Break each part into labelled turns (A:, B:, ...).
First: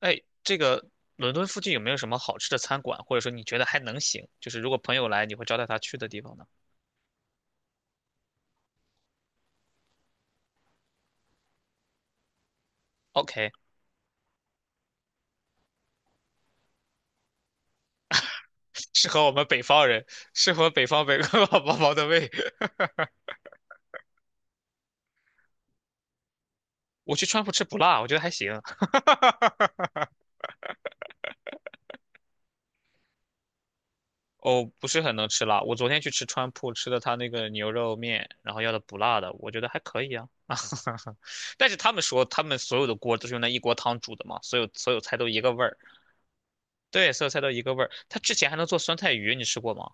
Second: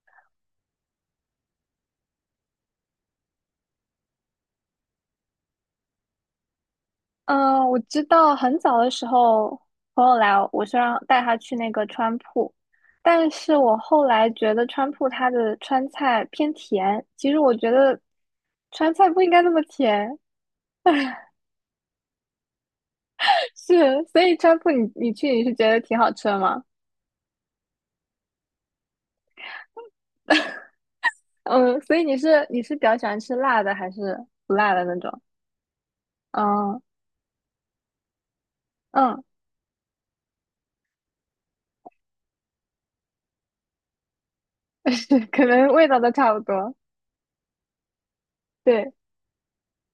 A: 哎，这个伦敦附近有没有什么好吃的餐馆，或者说你觉得还能行，就是如果朋友来，你会招待他去的地方呢
B: 嗯，我知道很早的时候，朋友来，我是让带他去那个川铺，但
A: ？OK，
B: 是我后来觉得川铺它的川菜偏甜，其实我觉得川菜
A: 适
B: 不
A: 合
B: 应
A: 我
B: 该
A: 们
B: 那么
A: 北方人，
B: 甜。
A: 适合北方宝宝的胃。
B: 是，所以川铺你觉得挺好吃的吗？
A: 我去川普吃不辣，我觉得还行。
B: 嗯，所以你是比较喜欢吃辣的还是不
A: 哦，
B: 辣的
A: 不
B: 那
A: 是很
B: 种？
A: 能吃辣。我昨天去吃川普，
B: 嗯
A: 吃的他那个牛肉面，然后要的不辣
B: 嗯。
A: 的，我觉得还可以啊。但是他们说他们所有的锅都是用那一锅汤煮的嘛，所有 所有菜
B: 是，
A: 都一
B: 可
A: 个味
B: 能
A: 儿。
B: 味道都差不多。
A: 对，所有菜都一个味儿。他之前还能做
B: 对，
A: 酸菜鱼，你吃过吗？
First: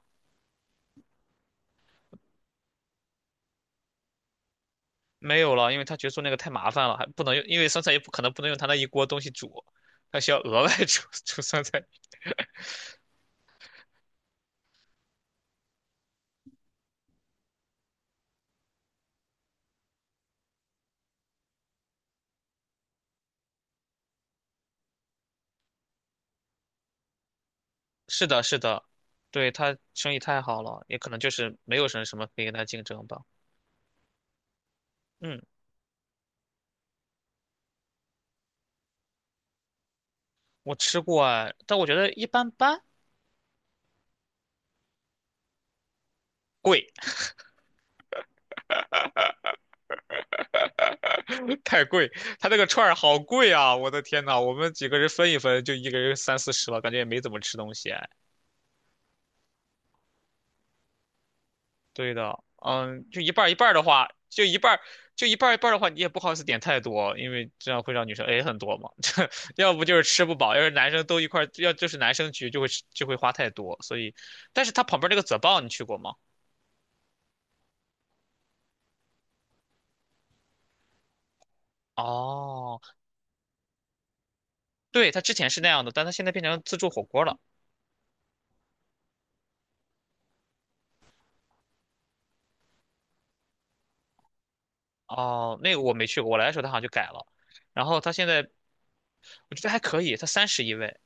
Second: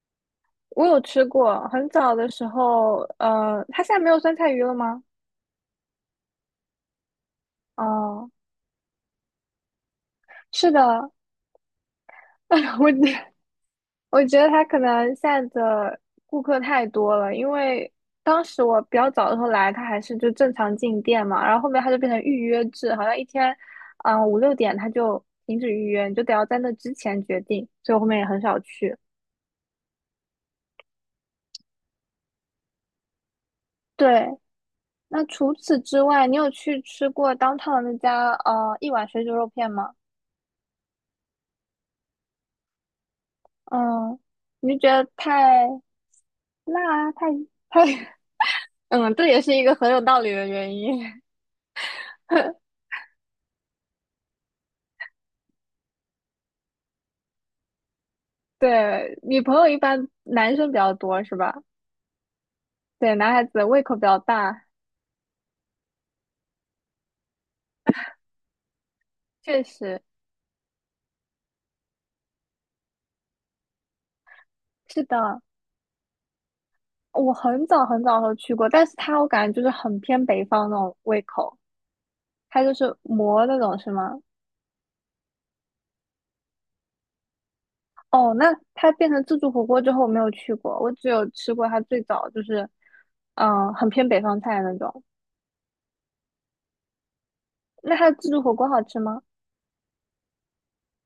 B: 我有吃过，很早的时候，它现在没有酸菜鱼了吗？
A: 没有了，因为他觉得做那个太麻烦了，还不能用，因为酸菜也不可
B: 哦。
A: 能不能用他那一锅东西煮，他需要额
B: 是
A: 外 煮
B: 的。
A: 煮酸菜。
B: 我觉我觉得他可能现在的顾客太多了。因为当时我比较早的时候来，他还是就正常进店嘛，然后后面他就变成预约制，好像一天，5、6点他就停止预约，你就得要在那之前决定，所以我后面也
A: 是
B: 很
A: 的，是
B: 少
A: 的，
B: 去。
A: 对，他生意太好了，也可能就是没有什么什么可以跟他竞争吧。
B: 对，那
A: 嗯，
B: 除此之外，你有去吃过当 o 的那家一碗水煮肉片吗？
A: 我吃过哎，但我觉得一般般，
B: 嗯，你就觉得太辣
A: 贵，
B: 啊，太，嗯，这也是一个很有道理的原因。
A: 太贵，他那 个串儿好贵啊！我的天呐，我们几个人分一分就一个人三四十了，感觉也没怎么吃东西。
B: 对，女朋友一般男生比较多是吧？
A: 对的，嗯，
B: 对，
A: 就
B: 男
A: 一
B: 孩
A: 半儿一
B: 子
A: 半儿
B: 胃
A: 的
B: 口比
A: 话，
B: 较大，
A: 就一半儿一半儿的话，你也不好意思点太多，因为这样会让女生 A 很多嘛。
B: 确
A: 这要不就
B: 实
A: 是吃不饱，要是男生都一块儿要就是男生局就会花太多。所以，但是他旁
B: 是
A: 边那个泽
B: 的。
A: 棒你去过吗？
B: 我很早很早的时候去过，但是他我感觉就是很偏北方那种胃口，他就
A: 哦，
B: 是馍那种是吗？
A: 对，他之前是那样的，但他现在变成自助火锅了。
B: 哦，那他变成自助火锅之后我没有去过，我只有吃过他最早就是，很偏北方菜那种。
A: 哦，那个我没去过，我来的时候他好像就改了。然
B: 那
A: 后
B: 他
A: 他现
B: 自助
A: 在
B: 火锅好吃吗？
A: 我觉得还可以，他31位。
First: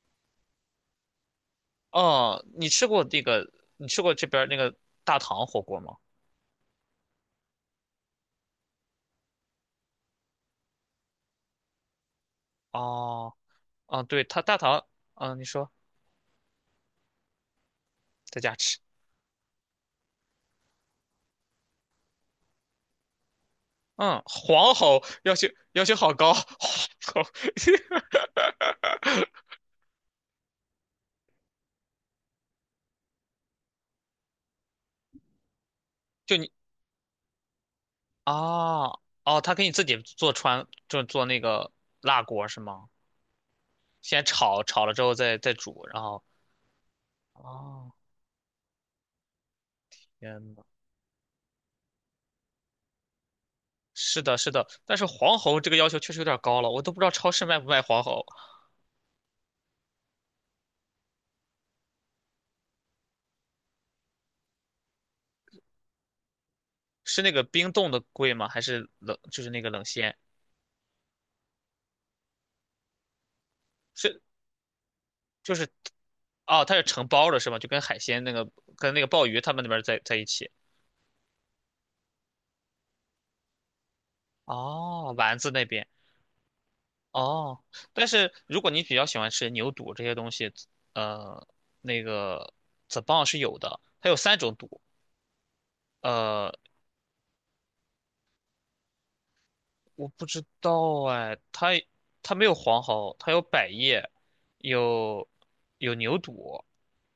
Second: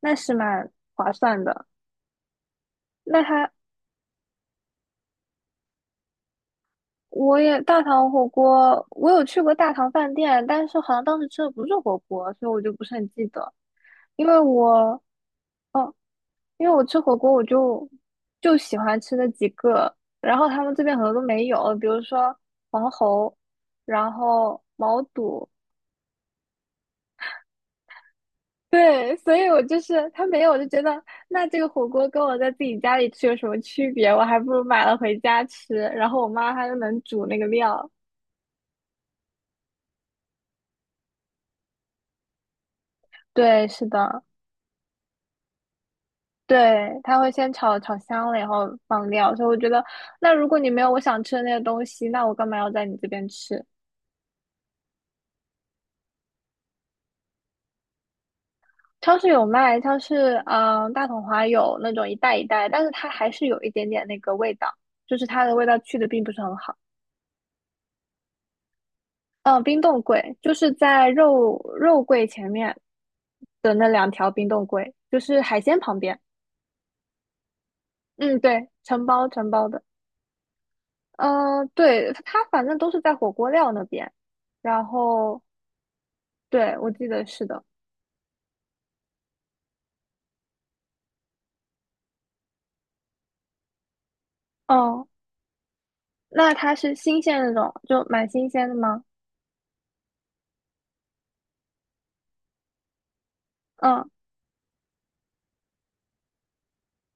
B: 那是蛮划算的。
A: 哦，你吃过
B: 那
A: 那个？
B: 他
A: 你吃过这边儿那个大唐火锅吗？
B: 我也大唐火锅，我有去过大唐饭店，但是好像当时吃的不是火锅，所以我就不是很记
A: 哦，
B: 得。
A: 啊，对，
B: 因为
A: 他大唐，
B: 我
A: 啊，你说
B: 因为我吃火锅，我就
A: 在家
B: 就喜
A: 吃，
B: 欢吃那几个，然后他们这边很多都没有，比如说黄喉，然
A: 嗯，
B: 后
A: 黄
B: 毛
A: 喉要求
B: 肚。
A: 要求好高，黄喉
B: 对，所以我就是他没有，我就觉得，那这个火锅跟我在自己家里吃有什么区别？我还不如买了回家吃，然后我
A: 就你
B: 妈她就能煮那个料。
A: 啊，哦，他给你自己做川，就做那个辣锅是吗？
B: 对，是
A: 先
B: 的。
A: 炒，炒了之后再煮，然后，
B: 对，它会先炒
A: 哦，
B: 炒香了，然后放料。所以我觉得，那如
A: 天
B: 果
A: 呐，
B: 你没有我想吃的那些东西，那我干嘛要在你这边吃？
A: 是的，是的，但是黄喉这个要求确实有点高了，我都不知道超市卖不卖黄喉，
B: 超市有卖，超市嗯、呃大统华有那种一袋一袋，但是它还是有一点点那个味道，就是它的味道去的并不是很好。
A: 是那个冰冻的贵吗？还是冷，就是那
B: 嗯、
A: 个
B: 冰
A: 冷
B: 冻
A: 鲜？
B: 柜就是在肉柜前面的那两
A: 是
B: 条冰冻柜，就是
A: 就
B: 海
A: 是，
B: 鲜旁边。
A: 哦，它是成包的是吗？就跟海鲜那
B: 嗯，
A: 个
B: 对，
A: 跟那
B: 承
A: 个
B: 包
A: 鲍鱼
B: 承
A: 他们
B: 包
A: 那
B: 的。
A: 边在一起。
B: 嗯、对，它反正都是在火锅料那边。然
A: 哦，丸
B: 后
A: 子那边
B: 对，我记得是
A: 哦，
B: 的。
A: 但是如果你比较喜欢吃牛肚这些东西，呃，那个 ZBA 是有的，它有三种肚，
B: 哦，那
A: 呃，
B: 它是新鲜的那种，就蛮新鲜的吗？
A: 我不知道哎，它没有黄喉，它有百
B: 嗯
A: 叶，有有牛肚，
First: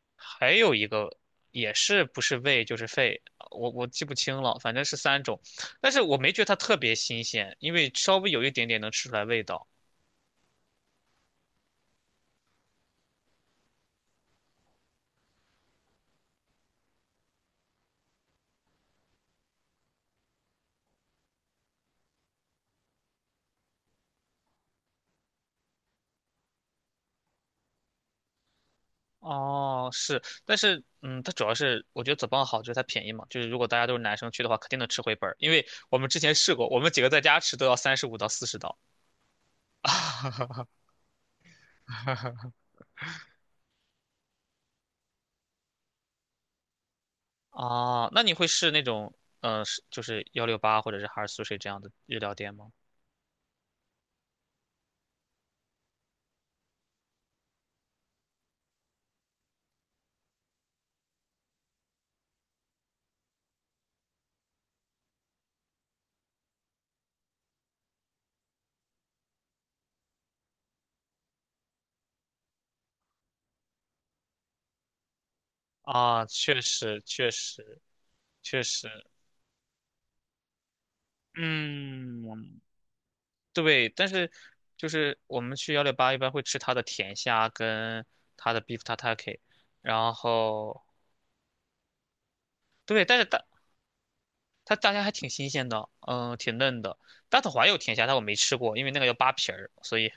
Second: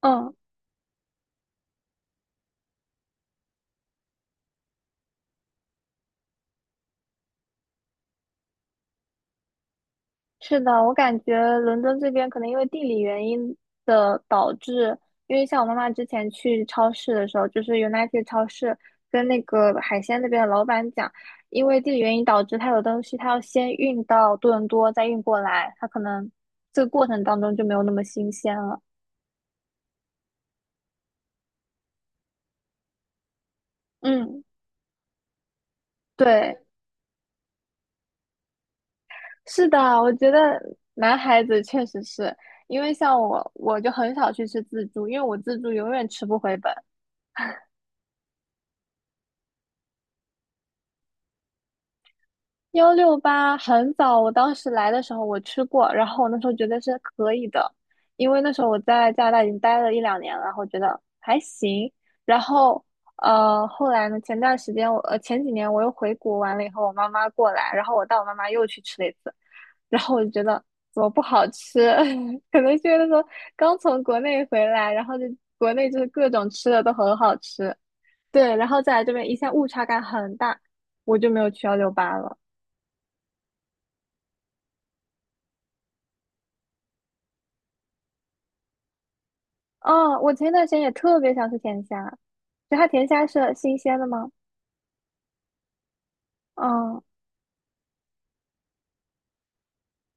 B: 嗯，
A: 还有一个也是不是胃就是肺，我记不清了，反正是三种，但是我没觉得它特别新鲜，因为稍微有一点点能吃出来味道。
B: 是的。我感觉伦敦这边可能因为地理原因的导致，因为像我妈妈之前去超市的时候，就是 United 超市跟那个海鲜那边的老板讲，因为地理原因导致它有东西它要先运到多伦多再运过来，它可能这个过程当中就没有那么新鲜了。
A: 哦，是，但是，嗯，它主要是我觉得 z 邦好，就是它便宜嘛，就是如果大家都是男生去
B: 嗯，
A: 的话，肯定能吃回本儿，因为我们之前试
B: 对。
A: 过，我们几个在家吃都要35到40刀。
B: 是的，我觉得 男孩子确实是，因为像我，我就很少去吃自助，因为我自助永远吃不回本。
A: 啊，那你会试那种，是就是幺六八或者是哈尔苏水这样的日料店吗？
B: 幺六八很早，我当时来的时候我吃过，然后我那时候觉得是可以的，因为那时候我在加拿大已经待了1、2年了，然后觉得还行。然后后来呢，前段时间前几年我又回国完了以后，我妈妈过来，然后我带我妈妈又去吃了一次，然后我就觉得怎么不好吃。可能是因为那时候刚从国内回来，然后国内就是
A: 啊，
B: 各种
A: 确
B: 吃的都
A: 实，
B: 很
A: 确
B: 好吃。
A: 实，
B: 对，
A: 确
B: 然后
A: 实，
B: 再来这边一下误差感很大，我就没有去幺六八了。
A: 嗯，对，但是就是我们去幺六八一般会吃它的甜虾跟它的 beef tataki，然
B: 哦，我前段时间
A: 后
B: 也特别想吃甜虾，就它
A: 对，
B: 甜
A: 但是
B: 虾是新鲜的吗？
A: 它大虾还挺新鲜的，嗯，挺嫩的。
B: 嗯，
A: 大头华有甜虾，但我没吃过，因为那个要扒皮儿，所以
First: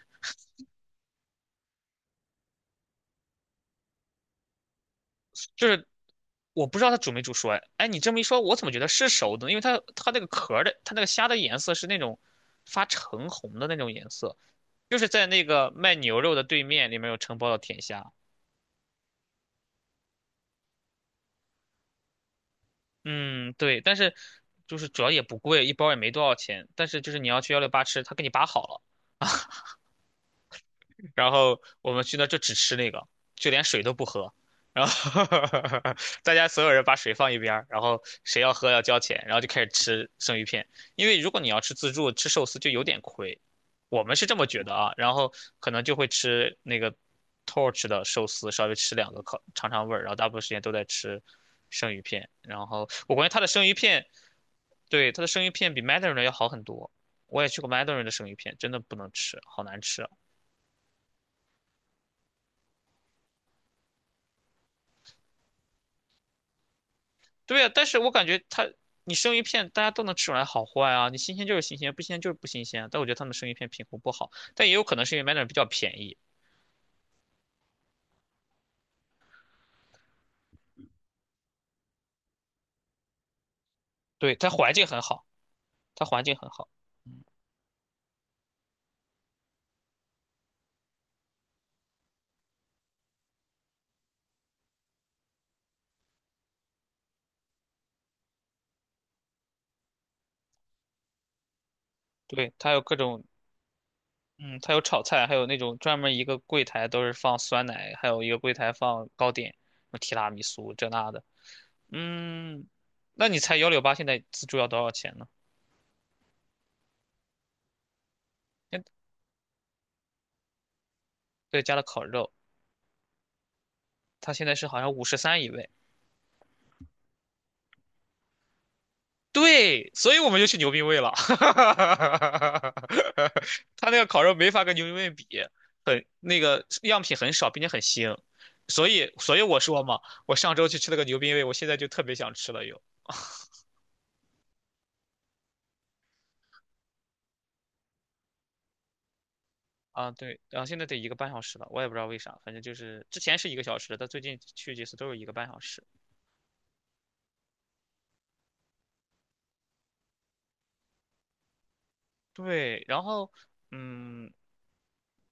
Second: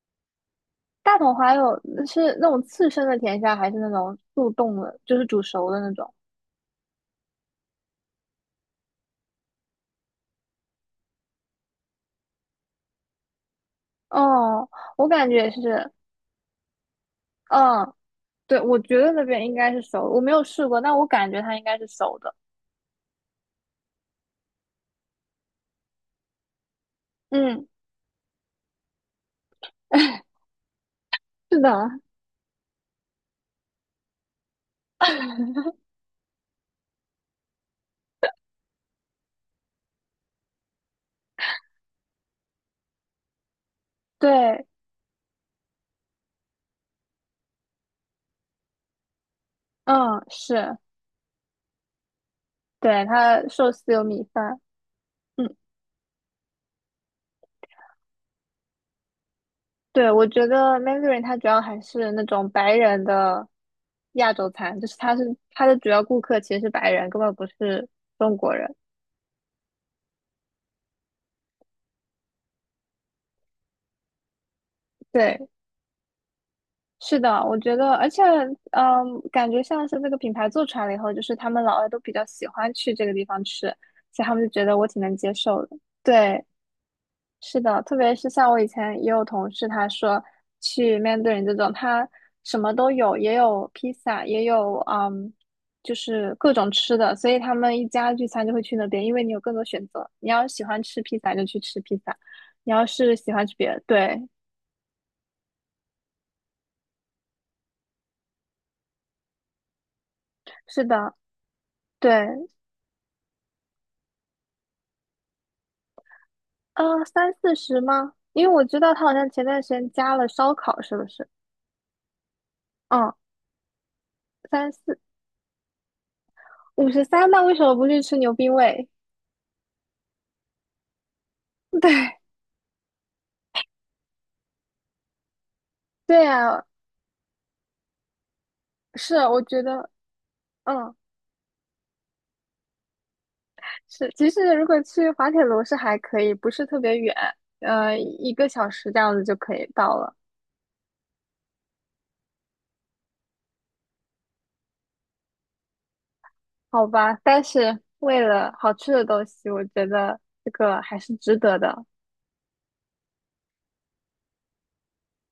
B: 大统还有是那种刺身的甜虾，还是那种速冻的，就是煮
A: 就
B: 熟的
A: 是
B: 那种？
A: 我不知道它煮没煮熟。哎，哎，你这么一说，我怎么觉得是熟的呢因为它那个壳儿的，它那个虾的颜色是那种发橙红的那种颜色，
B: 哦，
A: 就
B: 我
A: 是在
B: 感
A: 那
B: 觉
A: 个
B: 是，
A: 卖牛肉的对面里面有承包的甜
B: 嗯，
A: 虾。
B: 对，我觉得那边应该是熟的，我没有试过，但我感觉它应该是熟的。
A: 嗯，对，但是就是主要也不贵，一包也没多少钱。但是就是你要去幺
B: 嗯。
A: 六八吃，他给你扒好了。然
B: 是
A: 后我
B: 的，
A: 们去那儿就只吃那个，就连水都不喝。然后 大家所有人把水放一边儿然后谁要喝要交钱，然后就开始吃生鱼片。因为如果你要吃自助吃寿司就有点亏，我们是这么觉
B: 对，
A: 得啊。然后可能就会吃那个 Torch 的寿司，稍微吃两个烤尝尝味儿，然后
B: 嗯，
A: 大部分时间都
B: 是，
A: 在吃生鱼片。然后
B: 对，
A: 我感觉它
B: 它
A: 的生
B: 寿
A: 鱼
B: 司有
A: 片，
B: 米饭。
A: 对，它的生鱼
B: 嗯，
A: 片比 Mandarin 的要好很多。我也去过 Mandarin 的生鱼片，真的不能吃，好难吃。
B: 对，我觉得 Mandarin 它主要还是那种白人的亚洲餐，就是它是它的主要顾客其实是白人，根本不
A: 对呀，但
B: 是
A: 是我感
B: 中
A: 觉
B: 国
A: 它，
B: 人。
A: 你生鱼片大家都能吃出来好坏啊，你新鲜就是新鲜，不新鲜就是不新鲜。但我觉得他们生鱼片品控不好，但也有可能是因为买
B: 对，
A: 点比较便宜。
B: 是的，我觉得，而且，嗯，感觉像是这个品牌做出来了以后，就是他们老外都比较喜欢去这个地方吃，所以他
A: 对，
B: 们就
A: 它
B: 觉
A: 环
B: 得
A: 境
B: 我挺
A: 很
B: 能
A: 好，
B: 接受的。
A: 它环境
B: 对，
A: 很好。嗯，
B: 是的，特别是像我以前也有同事，他说去面对人这种，他什么都有，也有披萨，也有就是各种吃的，所以他们一家聚餐就会去那边，因为你有更多选择。你要是喜欢吃披萨就去吃披萨，
A: 对，
B: 你
A: 它有
B: 要
A: 各
B: 是
A: 种，
B: 喜欢吃别的，对，
A: 嗯，它有炒菜，还有那种专门一个柜台都是放酸奶，还有一个柜台放糕点，什么提拉米苏
B: 是
A: 这那
B: 的，
A: 的。
B: 对。
A: 嗯，那你猜幺六八现在自助要多少钱呢？
B: 三四十吗？因为我知
A: 现
B: 道他好像前段时间加了烧烤，是不是？
A: 对，加了烤肉，
B: 嗯，
A: 它现在是
B: 三
A: 好像
B: 四
A: 53一位。
B: 五十三，五十三，那为什么不去吃牛逼味？
A: 对，所以我们就去牛逼味了。
B: 对，
A: 他那个烤肉没法跟牛逼味比，很
B: 对
A: 那
B: 呀，
A: 个样品很少，并且很腥。所以，
B: 是，
A: 所
B: 我
A: 以我
B: 觉
A: 说
B: 得。
A: 嘛，我上周去吃
B: 嗯，
A: 了个牛逼味，我现在就特别想吃了又。
B: 是，其实如果去滑铁卢是还可以，不是特别远，1个小时这样子就可以到
A: 啊，
B: 了，
A: 对，然后现在得一个半小时了，我也不知道为啥，反正就是之前是一个小时，但最近去几次都是一个半小时。
B: 好吧？但是为了好吃的东西，我觉得这个还是值得的。
A: 对，然后，嗯，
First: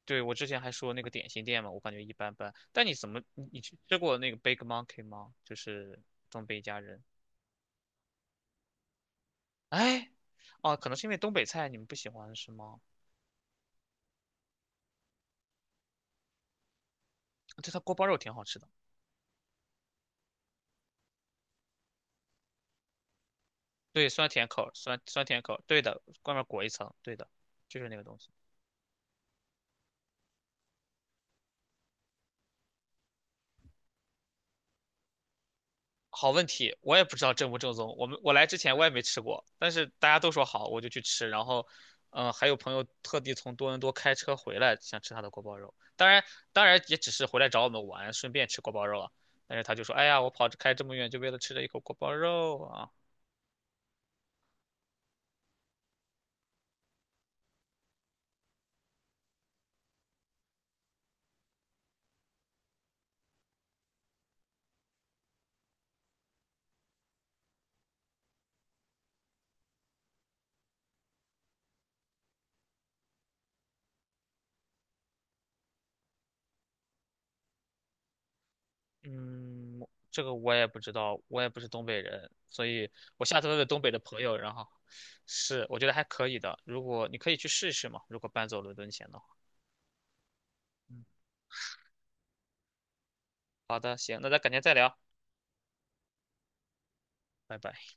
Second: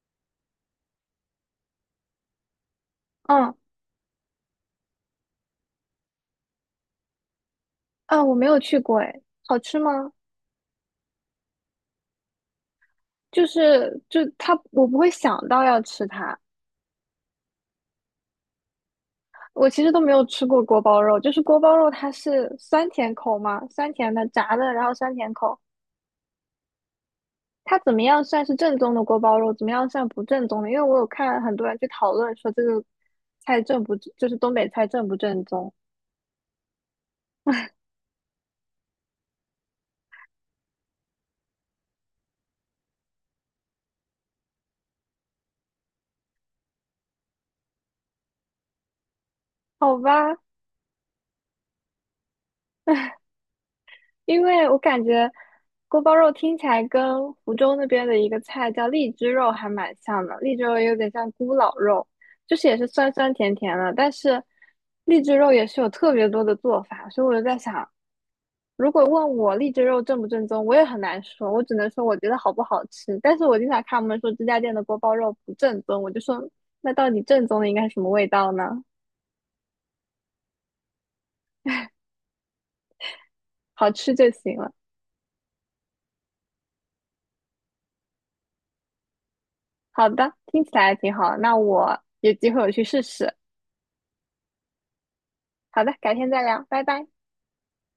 A: 对，我之前还说那个点心店嘛，我感觉一般般。但你怎么，你
B: 嗯，
A: 你去吃过那个 Big Monkey 吗？就是东北一家人。
B: 啊，我没有去过，哎，好吃
A: 哎，
B: 吗？
A: 哦，可能是因为东北菜你们不喜欢是吗？
B: 就是就它，我不会想到要吃它。
A: 对，它锅包肉挺好吃的。
B: 我其实都没有吃过锅包肉，就是锅包肉它是酸甜口嘛，酸
A: 对，
B: 甜的
A: 酸甜
B: 炸
A: 口
B: 的，
A: 儿
B: 然后
A: 酸
B: 酸
A: 酸
B: 甜
A: 甜口
B: 口。
A: 儿对的，外面裹一层，对的，
B: 它
A: 就是
B: 怎
A: 那
B: 么
A: 个东
B: 样
A: 西。
B: 算是正宗的锅包肉，怎么样算不正宗的？因为我有看很多人去讨论说这个菜正不，就是东北菜正不正宗？
A: 好问题，我也不知道正不正宗。我来之前我也没吃过，但是大家都说好，我就去吃。然后，还有朋友特地从多伦多开车回来，想吃他的锅包肉。当然，当然也只是回来找我们玩，顺便吃锅包肉啊。但是他就说：
B: 好
A: “哎呀，我
B: 吧，
A: 跑着开这么远，就为了吃这一口锅包肉啊。”
B: 因为我感觉锅包肉听起来跟湖州那边的一个菜叫荔枝肉还蛮像的，荔枝肉有点像咕咾肉，就是也是酸酸甜甜的，但是荔枝肉也是有特别多的做法，所以我就在想，如果问我荔枝肉正不正宗，我也很难说，我只能说我觉得好不好吃。但是我经常看他们说这家店的锅包肉不正宗，我就说那到底正宗的应该什么味道呢？
A: 嗯，这个我也不知道，我也不是东北人，所以我下次问问东
B: 好
A: 北的
B: 吃
A: 朋
B: 就
A: 友，然
B: 行
A: 后
B: 了。
A: 是，我觉得还可以的。如果你可以去试一试嘛，如果搬走伦敦前的话。
B: 好的，听起来
A: 嗯，
B: 挺好，那我有机会我去试试。
A: 好的，行，那咱改天再聊，
B: 好的，改天再聊，拜拜。
A: 拜拜。